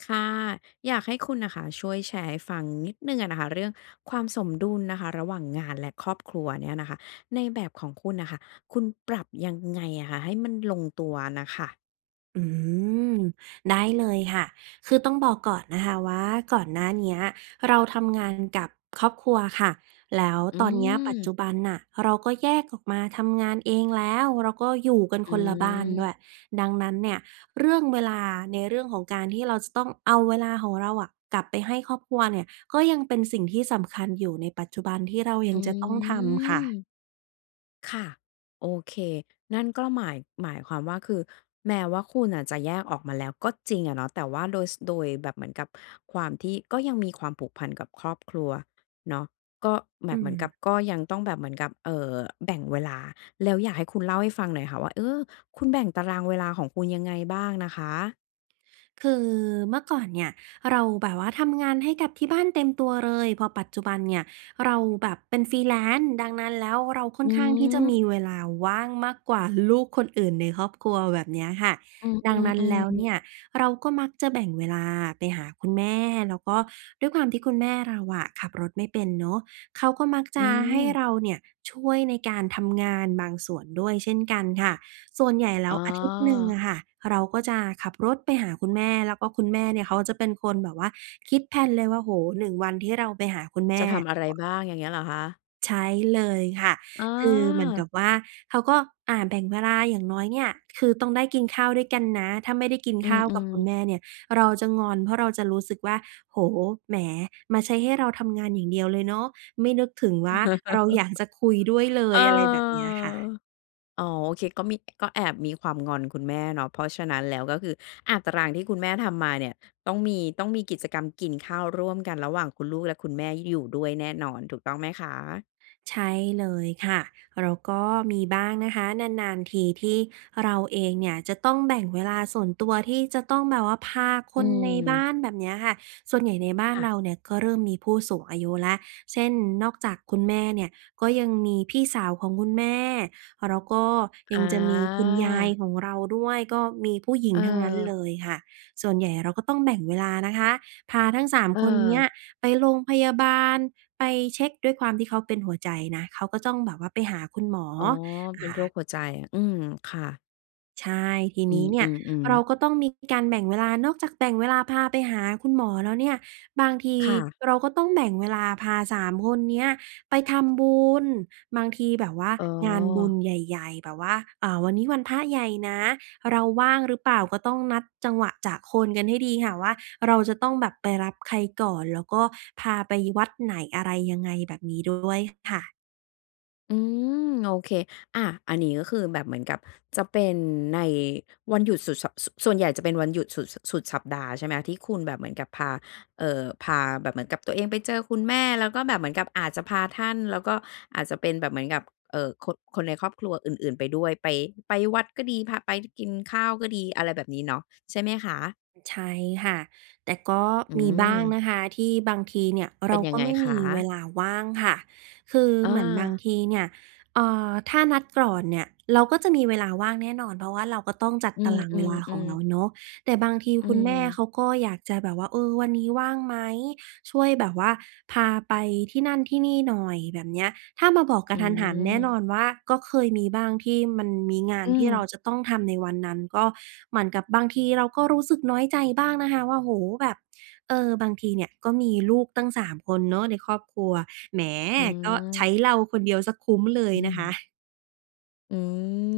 ค่ะ อยากให้คุณน่ะค่ะช่วยแชร์ให้ฟังนิดหนึ่งอะนะคะเรื่องความสมดุลนะคะระหว่างงานและครอบครัวเนี่ยนะคะในแบบของคุณน่ะค่ะ คุณปรับยังไงอะคะให้มันลงตัวน่ะค่ะ? อืม ได้เลยค่ะ คือต้องบอกก่อนนะคะว่าก่อนหน้าเนี้ยเราทำงานกับครอบครัวค่ะ แล้วอืตอนนี้ปัจจม ุบันน่ะเราก็แยกออกมาทำงานเองแล้ว เราก็อยู่กันอืคนละบ้านดม ้วย ดังนั้นเนี่ยเรื่องเวลาในเรื่องของการที่เราจะต้องเอาเวลาของเราอะกลับไปให้ครอบครัวเนี่ยก็ยังเป็นสิ่งที่สำคัญอยู่ในปัจจุบันที่เรายัองืจะต้องทำคม ่ะ ค่ะ โอเค นั่นก็หมาย หมายความว่า คือแม้ว่าคุณอะจะแยกออกมาแล้วก็จริงอะเนาะ แต่ว่าโดย ส โดยแบบเหมือนกับความที่ก็ยังมีความผูกพันกับครอบครัวเนาะ ก็แบอืบเหมือนกับ ม ก็ยังต้องแบบเหมือนกับ เอ่อ แบ่งเวลา แล้วอยากให้คุณเล่าให้ฟังหน่อยค่ะว่า เออ คุณแบ่งตารางเวลาของคุณยังไงบ้างนะคะ? คือเมื่อก่อนเนี่ยเราแบบว่าทำงานให้กับที่บ้านเต็มตัวเลย พอปัจจุบันเนี่ย เราแบบเป็น Freelance ดังนั้นแล้วเราค่ออืนข้างที่จะมม ีเวลาว่างมากกว่าลูกคนอื่นในครอบครัว แบบเนี้ยค่ะ อืดังนั้นแลอ ้วเๆ นๆ ี่ยเราก็มักจะแบ่งเวลาไปหาคุณแม่ แล้วก็ด้วยความที่คุณแม่เราอะขับรถไม่เป็นเนาะ เขาก็มักจอืะให้ม เราเนี่ยช่วยในการทำงานบางส่วนด้วยเช่นกันค่ะ ส่วนใหญ่แลอ้๋วอ อาทิตย์หนึ่งอะค่ะเราก็จะขับรถไปหาคุณแม่ แล้วก็คุณแม่เนี่ยเขาจะเป็นคนแบบว่าคิด แพลน เลยว่า โอ้โฮ 1 วันที่เราไปหาคุณแมจ่ ะทำอะไรบ้าง อย่างเงี้ยเหรอคะ? ใช้เลยค่ะ อ๋คือเหมือนกัอ บว่าเขาก็ อ่า แบ่งเวลาอย่างน้อยเนี่ยคือต้องได้กินข้าวด้วยกันนะ ถ้าไม่ได้กินอืข้าวกับม คุณๆ แม่เนี่ย เราจะงอน เพราะเราจะรู้สึกว่า โอ้โฮ แหม มาใช้ให้เราทำงานอย่างเดียวเลยเนาะ ไม่นึกถึงว่าเราอยากจะคุยด้วยเลเอย อ อะไรแบบเนี้ยค่ะ อ๋อ โอเคก็มี ก็แอบมีความงอนคุณแม่เนาะ เพราะฉะนั้นแล้วก็คือ อา ตารางที่คุณแม่ทำมาเนี่ย ต้องมี ต้องมีกิจกรรมกินข้าวร่วมกันระหว่างคุณลูกและคุณแม่อยู่ด้วยแน่นอน ถูกต้องไหมคะ? ใช่เลยค่ะ แล้วก็มีบ้างนะคะ นาน ๆ ทีที่เราเองเนี่ยจะต้องแบ่งเวลาส่วนตัวที่จะต้องแบบว่าพาคอืนในบ้าม น แบบเนี้ยค่ะ ส่วนใหญ่ในบ้าคน่ะ เราเนี่ยก็เริ่มมีผู้สูงอายุแล้ว เช่น นอกจากคุณแม่เนี่ย ก็ยังมีพี่สาวของคุณแม่ แล้วก็ยังจะมีคุณยายอา ของเราด้วย ก็มีผู้หญิงทั้งนั้นเเออ ลยค่ะ ส่วนใหญ่เราก็ต้องแบ่งเวลานะคะพาทั้ง 3 คนเนี้เออ ยไปโรงพยาบาล ไปเช็ก ด้วยความที่เขาเป็นหัวใจนะ เขาก็ต้องแบบว่าไปหาคุณหมอ อ๋อ เป็นอโรา คหัวใจ อืม ค่ะ ใช่ ทีอืนี้เนี่ยม เราๆ ๆ ก็ต้องมีการแบ่งเวลา นอกจากแบ่งเวลาพาไปหาคุณหมอแล้วเนี่ย บางทีค่ะ เราก็ต้องแบ่งเวลาพา 3 คนเนี้ยไปทำบุญ บางทีแบบว่าอ๋งานบุญอ ใหญ่ ๆ แบบว่า อ่า วันนี้วันพระใหญ่นะ เราว่างหรือเปล่า ก็ต้องนัดจังหวะจะโคนกันให้ดีค่ะ ว่าเราจะต้องแบบไปรับใครก่อน แล้วก็พาไปวัดไหน อะไรยังไง แบบนี้ด้วยค่ะ อืม โอเค อา อันนี้ก็คือแบบเหมือนกับจะเป็นใน วันหยุดสุดสัป ส ส่วนใหญ่จะเป็นวันหยุดสุด ส สุดสัปดาห์ ใช่ไหมคะ ที่คุณแบบเหมือนกับพา เอ่อ พาแบบเหมือนกับตัวเองไปเจอคุณแม่ แล้วก็แบบเหมือนกับอาจจะพาท่าน แล้วก็อาจจะเป็นแบบเหมือนกับ เอ่อ คน คนในครอบครัวอื่น ๆ ไปด้วย ไป ไปวัดก็ดี พาไปกินข้าวก็ดี อะไรแบบนี้เนาะ ใช่ไหมคะ? ใช่ค่ะ แต่ก็อืมีบ้างม นะคะ ที่บางทีเนี่ยเเปร็านยัก็งไงไม่มคีเวะ? ลาว่างค่ะ คืออเหมือนบางา ทีเนี่ย เอ่อ ถ้านัดก่อนเนี่ย เราก็จะมีเวลาว่างแน่นอน เพราะว่าเราก็ต้องจัดอืตารางเวลาของม เรๆ าๆ เนาะ แต่บางทีอืคุณแม่ม เขาก็อยากจะแบบว่า เออ วันนี้ว่างไหม ช่วยแบบว่าพาไปที่นั่นที่นี่หน่อย แบบเนี้ย ถ้ามาบอกกอืะทันหันแน่นอม นว่า ก็เคยมีบ้างที่มันมีงาอนืที่เราม จะต้องทำในวันนั้น ก็เหมือนกับบางทีเราก็รู้สึกน้อยใจบ้างนะคะว่า โอ้โฮ แบบ เออ บางทีเนี่ยก็มีลูกตั้ง 3 คนเนาะในครอบครัว แหม อืก็ใช้ม เราคนเดียวเสียคุ้มเลยอืนะคม ะ อื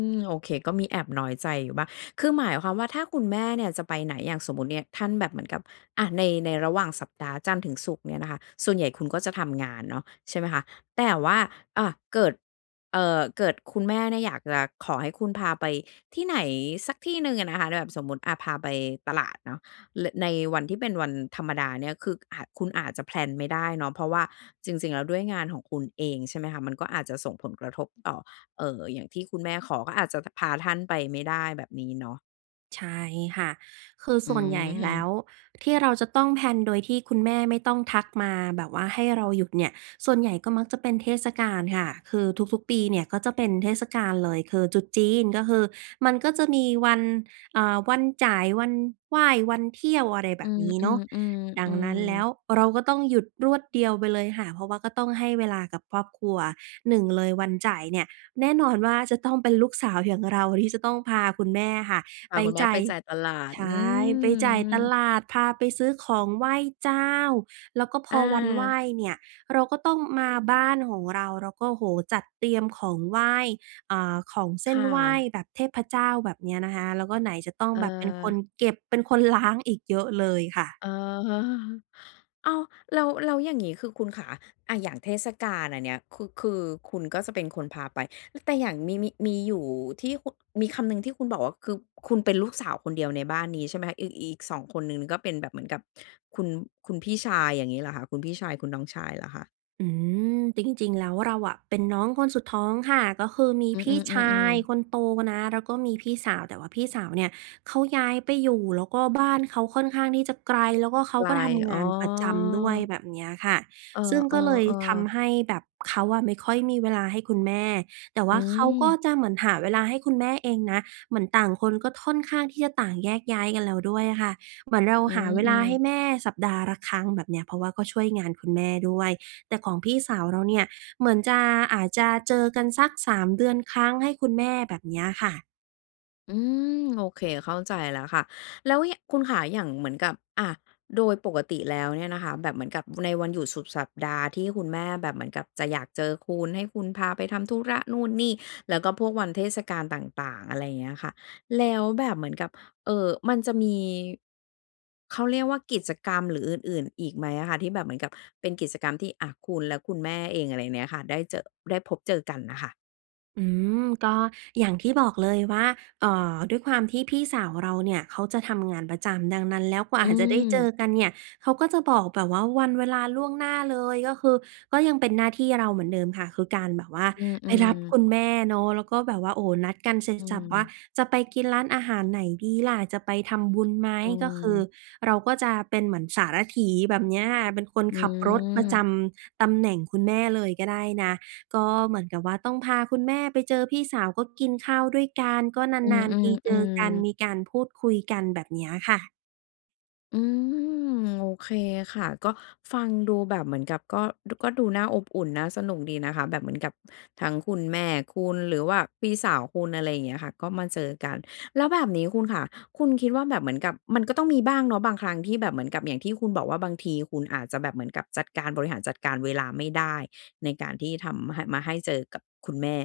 ม โอเค ก็มีแอบน้อยใจอยู่บ้าง คือหมายความว่าถ้าคุณแม่เนี่ยจะไปไหน อย่างสมมุติเนี่ยท่านแบบเหมือนกับ อะ ใน ในระหว่างสัปดาห์จันทร์ถึงศุกร์เนี่ยนะคะ ส่วนใหญ่คุณก็จะทำงานเนาะ ใช่ไหมคะ แต่ว่า อะ เกิด เอ่อ เกิดคุณแม่เนี่ยอยากจะขอให้คุณพาไปที่ไหนสักที่หนึ่งอะนะคะ ล แบบสมมุติ อา พาไปตลาดเนาะ ล ในวันที่เป็นวันธรรมดาเนี่ย คือ อ คุณอาจจะ แพลน ไม่ได้เนาะ เพราะว่าจริง ๆ แล้วด้วยงานของคุณเอง ใช่ไหมคะ มันก็อาจจะส่งผลกระทบต่อ เอ่อ อย่างที่คุณแม่ขอก็อาจจะ ท พาท่านไปไม่ได้ แบบนี้เนาะ ใช่ค่ะ คืออืส่วนใหญ่แล้ม วที่เราจะต้อง แพลน โดยที่คุณแม่ไม่ต้องทักมาแบบว่าให้เราหยุดเนี่ย ส่วนใหญ่ก็มักจะเป็นเทศกาลค่ะ คือทุก ๆ ปีเนี่ยก็จะเป็นเทศกาลเลยคือตรุษจีน ก็คือมันก็จะมีวัน อ่า วันจ่าย วันไหว้ วันเที่ยว อะไรแบอืบม นี้เนาะ ดังนั้นแล้ๆ วๆ ๆ เราก็ต้องหยุดรวดเดียวไปเลยค่ะ เพราะว่าก็ต้องให้เวลากับครอบครัว 1 เลยวันจ่ายเนี่ย แน่นอนว่าจะต้องเป็นลูกสาวอย่างเราที่จะต้องพาคุณแม่ค่ะพไาปคุณแม่จ่าไปย จ่ายตลาด ใชอื่ ไปจ่ายตม ลาด พาไปซื้อของไหว้เจ้า แล้วก็พออวันไหวา ้เนี่ยเราก็ต้องมาบ้านของเรา เราก็ โอ้โฮ จัดเตรียมของไหว้ อ่า ของเซค่น่ไหว้ะ แบบเทพเจ้า แบบนี้นะคะ แล้วก็ไหนจะต้องเแบบเป็นคออ นเก็บ เป็น คนล้าง อีก เยอะเลยค่ะ เออ อ้าว แล้ว แล้วอย่างงี้คือคุณขา อะ อย่างเทศกาลอันเนี้ย คือ คือคุณก็จะเป็นคนพาไป ล แต่อย่างมี มี มีอยู่ที่ คุ มีคำหนึ่งที่คุณบอกว่า คือคุณเป็นลูกสาวคนเดียวในบ้านนี้ใช่ไหมคะ? อีก อีก 2 คนหนึ่ง น ก็เป็นแบบเหมือนกับคุณ คุณพี่ชาย อย่างงี้เหรอคะ คุณพี่ชาย คุณน้องชายเหรอคะ? อืม จริง ๆ แล้วเราอะเป็นน้องคนสุดท้องค่ะ ก็คือมีอืม พี่ชาๆ ยๆ ๆ คนโตนะ แล้วก็มีพี่สาว แต่ว่าพี่สาวเนี่ยเขาย้ายไปอยู่ แล้วก็บ้านเขาค่อนข้างที่จะไกล แล้วก็เขาไกล ก็ทำงอ๋านประจำด้วย อ แบบเนี้ยค่ะ เอซึ่งก็เลยอ ทๆ ๆ ำให้แบบเขาอะไม่ค่อยมีเวลาให้คุณแม่ แต่วอ่าเขาก็ืม จะเหมือนหาเวลาให้คุณแม่เองนะ เหมือนต่างคนก็ท่อนข้างที่จะต่างแยกย้ายกันแล้วด้วยอะค่ะ เหมือนเราอืหาเวลาม ให้ๆ แม่สัปดาห์ละครั้ง แบบเนี้ย เพราะว่าก็ช่วยงานคุณแม่ด้วย แต่ของพี่สาวเราเนี่ยเหมือนจะ อาจจะเจอกันสัก 3 เดือนครั้งให้คุณแม่ แบบเนี้ยค่ะ อืม โอเค เข้าใจแล้วค่ะ แล้ว ย คุณขา อย่างเหมือนกับ อะ โดยปกติแล้วเนี่ยนะคะ แบบเหมือนกับในวันหยุดสุดสัปดาห์ที่คุณแม่แบบเหมือนกับจะอยากเจอคุณ ให้คุณพาไปทำธุระนู่นนี่ แล้วก็พวกวันเทศกาลต่าง ๆ อะไรอย่างเงี้ยค่ะ แล้วแบบเหมือนกับ เอ่อ มันจะมี เขาเรียกว่า กิจกรรมหรืออื่น ๆ อีกไหมอะคะ? ที่แบบเหมือนกับเป็นกิจกรรมที่ อะ คุณและคุณแม่เอง อะไรเนี้ยค่ะ ได้เจอะ ได้พบเจอกันน่ะค่ะ อืม ก็อย่างที่บอกเลยว่า เอ่อ ด้วยความที่พี่สาวเราเนี่ยเขาจะทำงานประจำ ดังนั้นแล้วกว่าอือาจจะได้เจอม กันเนี่ย เขาก็จะบอกแบบว่าวันเวลาล่วงหน้าเลย ก็คือก็ยังเป็นหน้าที่เราเหมือนเดิมค่ะ คือการแบบว่าอืไปรับม คๆ ุณแม่เนาะ แล้วก็แบบว่า โอ้โฮ นัดกันเสร็อจืสรรพว่า ม จะไปกินร้านอาหารไหนดีล่ะ จะไปทำบุญไหม อืก็คือม เราก็จะเป็นเหมือนสารถี แบบเนี้ยค่ะ เป็นคนอืขับรถประจม ำตำแหน่งคุณแม่เลยก็ได้นะ ก็เหมือนกับว่าต้องพาคุณแม่ไปเจอพี่สาว ก็กินข้าวด้วยกัน ก็อืนาม น ๆ ทีเจอกัน ๆ ๆ มีการพูดคุยกัน แบบเนี้ยค่ะ อืม โอเคค่ะ ก็ฟังดูแบบเหมือนกับก็ อ ก็ดูน่าอบอุ่น น่าสนุกดีนะคะ แบบเหมือนกับทั้งคุณแม่คุณ หรือว่าพี่สาวคุณ อะไรอย่างเงี้ยค่ะ ก็มาเจอกัน แล้วแบบนี้คุณค่ะ คุณคิดว่าแบบเหมือนกับ มันก็ต้องมีบ้างเนาะบางครั้งที่แบบเหมือนกับ อย่างที่คุณบอกว่าบางทีคุณอาจจะแบบเหมือนกับจัดการ บริหารจัดการเวลาไม่ได้ ในการที่ทำ ม ให้ มาให้เจอกับคุณแม่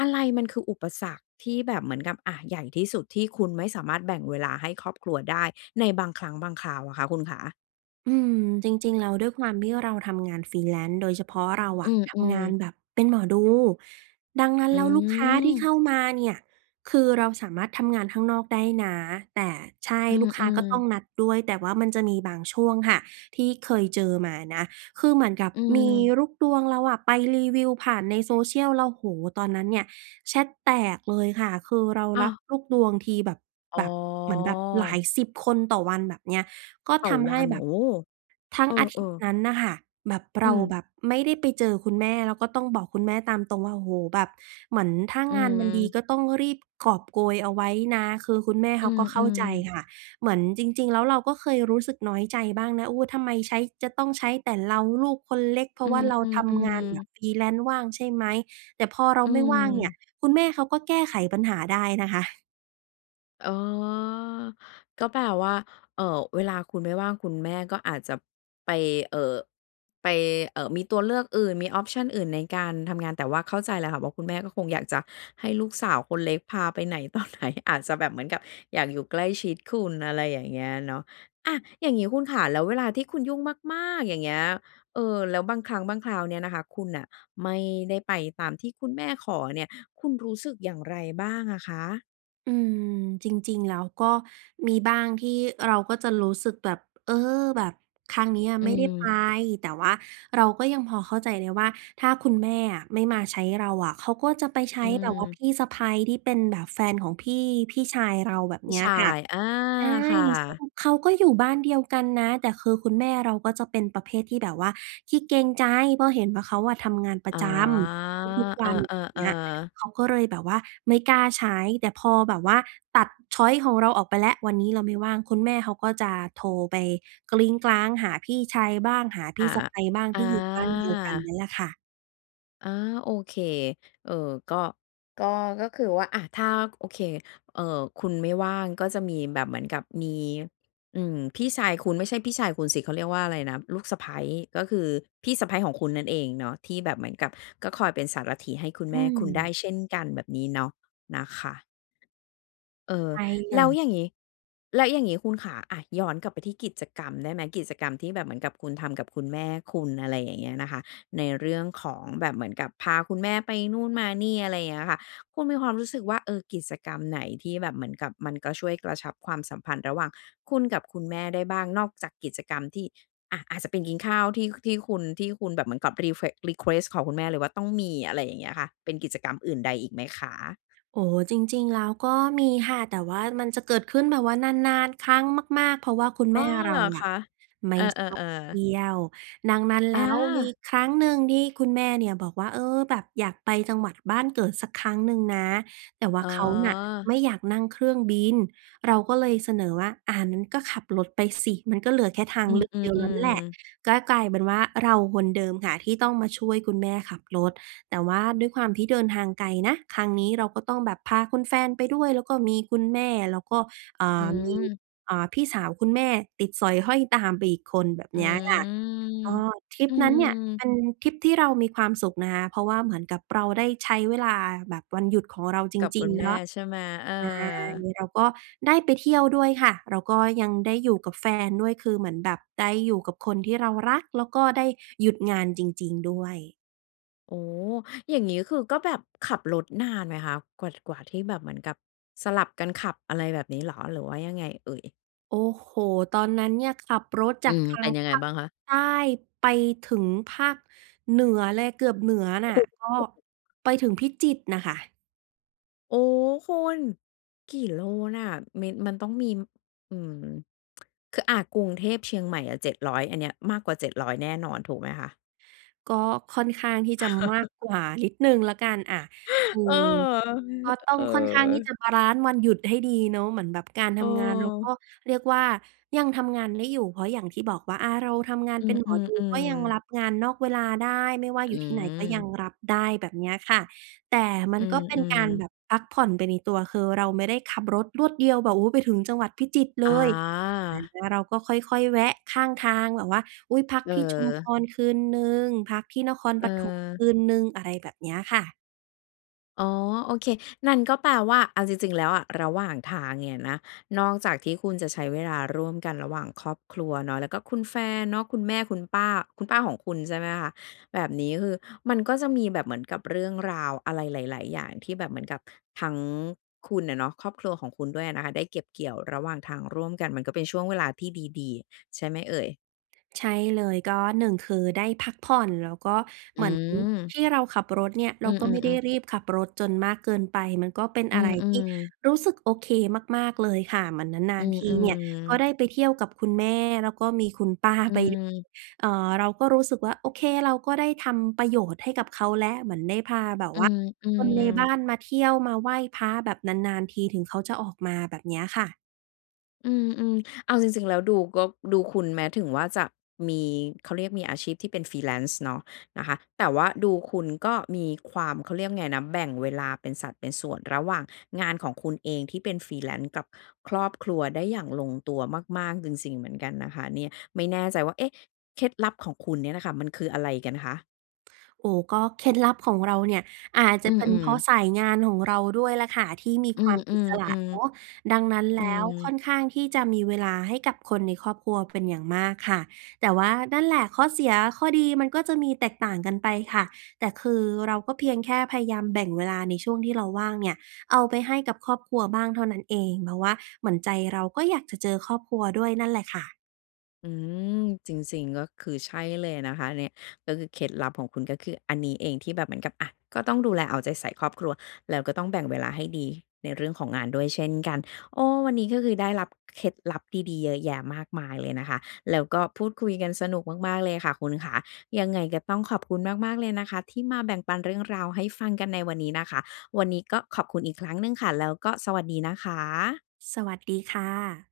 อะไรมันคืออุปสรรคที่แบบเหมือนกับ อะ ใหญ่ที่สุดที่คุณไม่สามารถแบ่งเวลาให้ครอบครัวได้ในบางครั้งบางคราวอะคะคุณขา? อืม จริง ๆ แล้วด้วยความที่เราทำงาน freelance โดยเฉพาะเราออืะ ทำงม านๆ แบบเป็นหมอดู ดังนั้นอืแล้วลูกค้าที่เขม ้ามาเนี่ย คือเราสามารถทำงานข้างนอกได้นะ แต่ใช่ อืลูกค้ากม ็ต้อๆ งนัดด้วย แต่ว่ามันจะมีบางช่วงค่ะ ที่เคยเจอมานะ คือเหมือนกับอืมีม ลูกดวงเราอะไปรีวิวผ่านใน social แล้ว โอ้โฮ ตอนนั้นเนี่ยแชตแตกเลยค่ะ คือเราอ้ราับว ลูกดวงที แบบ อ๋แบบ เหมือนแบบหลาอ ยสิบคนต่อวันแบบเนี้ย ก็ต่ทอำวให้ัน แบโบ อ้! ทั้เงออาทิตยอ ์ๆ นั้นน่ะค่ะ แบบเอรืาม แบบไม่ได้ไปเจอคุณแม่ แล้วก็ต้องบอกคุณแม่ตามตรงว่า โอ้โฮ แบบเหมือนถ้าอืงานมันดี อ ก็ต้องรีบกอบโกยเอาไว้นะ คือคุณแม่เอขืาก็เข้าม ใจๆ ค่ะ เหมือนจริง ๆ แล้วเราก็เคยรู้สึกน้อยใจบ้างนะ โอ้ ทำไมใช้ จะต้องใช้แต่เราลูกคนเล็ก เพราอืะว่าเราทำงาม นแบๆ บ ๆ freelance ว่างใช่ไหม แต่พอเราอืไม่ว่างเนี่ย ม คุณแม่เขาก็แก้ไขปัญหาได้นะคะ อ๋อ ก็แปลว่า เอ่อ เวลาคุณไม่ว่างคุณแม่ก็อาจจะ ไป เอ่อ ไป เอ่อ มีตัวเลือกอื่น มี ออปชัน อื่นในการทำงาน แต่ว่าเข้าใจแล้วค่ะ ว่าคุณแม่ก็คงอยากจะให้ลูกสาวคนเล็กพาไปไหน ต่อไหน อาจจะแบบเหมือนกับอยากอยู่ใกล้ชิดคุณ อะไรอย่างเงี้ยเนาะ อา อย่างงี้คุณขา แล้วเวลาที่คุณยุ่งมาก ๆ อย่างเงี้ย เออ แล้วบางครั้งบางคราวเนี่ยนะคะ คุณน่ะ ไม่ได้ไปตามที่คุณแม่ขอเนี่ย คุณรู้สึกอย่างไรบ้างอะคะ? อืม จริง ๆ แล้วก็มีบ้างที่เราก็จะรู้สึกแบบ เออ แบบครั้งเนี้ยอืไม่ได้ไป ม แต่ว่าเราก็ยังพอเข้าใจได้ว่า ถ้าคุณแม่อะไม่มาใช้เราอะเขาก็จะไปใชอ้ืแบบว่าพม ี่สะใภ้ ที่เป็นแบบแฟนของพี่ พี่ชายเรา แบบพีเ่นี้ชยาค่ะ ย อา ใช่ ค่ซึ่ะ งเขาก็อยู่บ้านเดียวกันนะ แต่คือคุณแม่เราก็จะเป็นประเภทที่แบบว่าขี้เกรงใจ เพราะเห็นว่าเขาอะทำงานปรอะ๋อ จำทุก ๆ วเอัน อย่างเอ งี้ย ๆ ๆ เขาก็เลยแบบว่าไม่กล้าใช้ แต่พอแบบว่าตัด ชอยซ์ ของเราออกไปแล้ว วันนี้เราไม่ว่าง คุณแม่เขาก็จะโทรไป หาพี่ชายบ้าง หาพอี่า สะใภ้บ้าง อที่อยู่บ้านเดียวกันนา ี่แหละค่ะ อา โอเค เออ ก็ ก็ ก็คือว่า อา ถ้า โอเค เอ่อ คุณไม่ว่าง ก็จะมีแบบเหมือนกับมี อืม พี่ชายคุณ ไม่ใช่พี่ชายคุณสิ เขาเรียกว่าอะไรนะ ลูกสะใภ้ ก็คือพี่สะใภ้ของคุณนั่นเองเนาะ ที่แบบเหมือนกับก็คอยเป็นสารถีให้คุณแอม่ืคุณได้ม เช่นกัน แบบนี้เนาะ นะคะ เออ ใช่เลแล้วย อย่างงี้ แล้วอย่างงี้คุณขา อา ย้อนกลับไปที่กิจกรรมได้ไหม กิจกรรมที่แบบเหมือนกับคุณทำกับคุณแม่คุณ อะไรอย่างเงี้ยนะคะ ในเรื่องของแบบเหมือนกับ พาคุณแม่ไปนู่นมานี่ อะไรอย่างเงี้ยค่ะ คุณมีความรู้สึกว่า เออ กิจกรรมไหนที่แบบเหมือนกับมันก็ช่วยกระชับความสัมพันธ์ระหว่างคุณกับคุณแม่ได้บ้าง นอกจากกิจกรรมที่ อา อาจจะเป็นกินข้าวที่ ค ที่คุณ ที่คุณแบบเหมือนกับ reflex รีเควสต์ ขอคุณแม่เลยว่าต้องมี อะไรอย่างเงี้ยค่ะ เป็นกิจกรรมอื่นใดอีกไหมคะ? โอ้ จริง ๆ แล้วก็มีค่ะ แต่ว่ามันจะเกิดขึ้นแบบว่านาน ๆ ครั้งมาก ๆ เพราะว่าคุณอแ๋มอ ่เเรหราออคะะ? ไมเอ่อ ชอบเทๆ ๆ ี่ยว ดังนั้นแอล้ว มีา! ครั้งหนึ่งที่คุณแม่เนี่ยบอกว่า "เออ แบบอยากไปจังหวัดบ้านเกิดสักครั้งหนึ่งนะ" แต่ว่าอ๋เขาน่ะอ ไม่อยากนั่งเครื่องบิน เราก็เลยเสนอว่า "อา งั้นก็ขับรถไปสิ มันก็เหลือแค่ทางอืเลม ือกเดียวแล้วแหละ" ๆ ๆ ก็กลายเป็นว่าเราคนเดิมค่ะที่ต้องมาช่วยคุณแม่ขับรถ แต่ว่าด้วยความที่เดินทางไกลนะ ครั้งนี้เราก็ต้องแบบพาคุณแฟนไปด้วย แล้วก็มีคุณแม่ แล้วก็ อ่อืา มี ม อ่า พี่สาวคุณแม่ติดสอยห้อยตามไปอีกคน แบบอืเนี้ยค่ะ ม ก็ทริปอืนั้นเนี่ยเปม ็นทริปที่เรามีความสุขนะคะ เพราะว่าเหมือนกับเราได้ใช้เวลาแบบวันหยุดของเราจกับรคิุง ณๆ แมแล่้ว ใชใ่ชไหม? เอ่ อ เราก็ได้ไปเที่ยวด้วยค่ะ แล้วก็ยังได้อยู่กับแฟนด้วย คือเหมือนแบบได้อยู่กับคนที่เรารัก แล้วก็ได้หยุดงานจริง ๆ ด้วย โอ้ อย่างนี้ก็คือ ก็แบบขับรถนานไหมคะ? กว่า ท กว่าที่แบบเหมือนกับ สลับกันขับอะไรแบบนี้เหรอ หรือว่ายังไงเอ่ย? โอ้โฮ ตอนนั้นเนี่ยขับรถอจืากม ทาเปง็นยัภงไงาคบ้างคะ? ใต้ไปถึงภาคเหนือเลย เกือบเหนือโอ้โนฮ ่โะ อ้ ก็ไปถึงพิจิตรน่ะค่ะ โอ้ คุณกี่โลน่ะ? มี มันต้องมี อืม คือ อ่า กรุงเทพ-เชียงใหม่อะ 700 อันเนี้ยมากกว่า 700 แน่นอน ถูกไหมคะ? ก็ค่อนข้างที่จะมากกว่านิดหนึ่งแล้วกัน อะ คืเออ อก็ตเ้อองค่อนข้างที่จอ ะบาลันซ์วันหยุดให้ดีเนาะ เหมือนแบบการทเำงาน เรากออ ็เรียกว่ายังทำงานได้อยู่ เพราะอย่างที่บอกว่า อา เราทำงานอืเป็นหมอม ดูก็ยังๆ ๆ รับงานนอกเวลาได้ ไม่ว่าออยืู่ที่ไหนก็ยังม รับได้ แบบเนี้ยค่ะ แต่มัอืนก็เป็นกม ารแๆ บบพักผ่อนไปในตัว คือเราไม่ได้ขับรถรวดเดียวแบบ โอ้โฮ ไปถึงจังหวัดพิจิตรเลย อา อา เราก็ค่อย ๆ แวะข้างทางแบบว่า อุ๊ย พักที่ชุมพเออ รคืนหนึ่ง พักที่นครปเฐมคออ ืนหนึ่ง อะไรแบบเนี้ยค่ะ อ๋อ โอเค นั่นก็แปลว่า เอาจริง ๆ แล้วอะ ระหว่างทางเนี่ยนะ นอกจากที่คุณจะใช้เวลาร่วมกันระหว่างครอบครัวเนาะ แล้วก็คุณแฟนเนาะ คุณแม่ คุณป้า คุณป้าของคุณ ใช่ไหมคะ แบบนี้คือมันก็จะมีแบบเหมือนกับเรื่องราวอะไรหลาย ๆ อย่าง ที่แบบเหมือนกับทั้งคุณอะเนาะ ครอบครัวของคุณด้วยนะคะ ได้เก็บเกี่ยวระหว่างทางร่วมกัน มันก็เป็นช่วงเวลาที่ดี ๆ ใช่ไหมเอ่ย? ใช่เลย ก็ 1 คือ ได้พักผ่อน แล้วก็อเหมือนืทม ี่เราขับรถเนี่ย เรอาืก็ไมม ่ได้ๆ ๆ รีบขับรถจนมากเกินไป มันก็เป็นอือะไรที่ม ๆ รู้สึกโอเคมาก ๆ เลยค่ะ เหมือนนาอืน ๆ ทีเนี่ย ก็ม ๆ ได้ไปเที่ยวกับคุณแม่ แล้วก็มีคุณป้าอืไปด้วย ม เอ่อ เราก็รู้สึกว่า โอเค เราก็ได้ทำประโยชน์ให้กับเขาแล้ว เหมือนได้พาแบบอืว่าคนม ในบ้ๆ านมาเที่ยวมาไหว้พระ แบบนาน ๆ ทีถึงเขาจะออกมา แบบเนี้ยค่ะ อืม ๆ เอาจริง ๆ แล้วดูก็ ดูคุณ แม้ถึงว่าจะมี เขาเรียก มีอาชีพที่เป็น freelance เนาะ นะคะ แต่ว่าดูคุณก็มีความ เขาเรียกว่าไงนะ แบ่งเวลาเป็นสัดเป็นส่วน ระหว่างงานของคุณเองที่เป็น freelance กับครอบครัวได้อย่างลงตัวมาก ๆ จริง ๆ เหมือนกันนะคะเนี่ย ไม่แน่ใจว่า เอ๊ะ! เคล็ดลับของคุณเนี่ยน่ะค่ะ มันคืออะไรกันคะ? โอ้ ก็เคล็ดลับของเราเนี่ย อาจจอะืเป็นเพม ราะๆ สายงานของเราด้วยล่ะค่ะ ที่มีอืควม ามอิสๆ ระเนาะ ๆ ดังนั้นอแืล้ว ค่ม อนข้างที่จะมีเวลาให้กับคนในครอบครัวเป็นอย่างมากค่ะ แต่ว่า นั่นแหละ ข้อเสียข้อดี มันก็จะมีแตกต่างกันไปค่ะ แต่คือเราก็เพียงแค่พยายามแบ่งเวลาในช่วงที่เราว่างเนี่ย เอาไปให้กับครอบครัวบ้างเท่านั้นเอง เพราะว่าเหมือนใจเราก็อยากจะเจอครอบครัวด้วยนั่นแหละค่ะ อืม จริง ๆ ก็คือใช่เลยนะคะอันนี้ ก็คือเคล็ดลับของคุณ ก็คืออันนี้เองที่แบบเหมือนกับ อา ก็ต้องดูแลเอาใจใส่ครอบครัว แล้วก็ต้องแบ่งเวลาให้ดีในเรื่องของงานด้วยเช่นกัน โอ้ วันนี้ก็คือได้รับเคล็ดลับดี ๆ เยอะแยะมากมายเลยนะคะ แล้วก็พูดคุยกันสนุกมาก ๆ เลยค่ะคุณขา ยังไงก็ต้องขอบคุณมาก ๆ เลยนะคะที่มาแบ่งปันเรื่องราวให้ฟังกันในวันนี้นะคะ วันนี้ก็ขอบคุณอีกครั้งหนึ่งค่ะ แล้วก็สวัสดีนะคะ สวัสดีค่ะ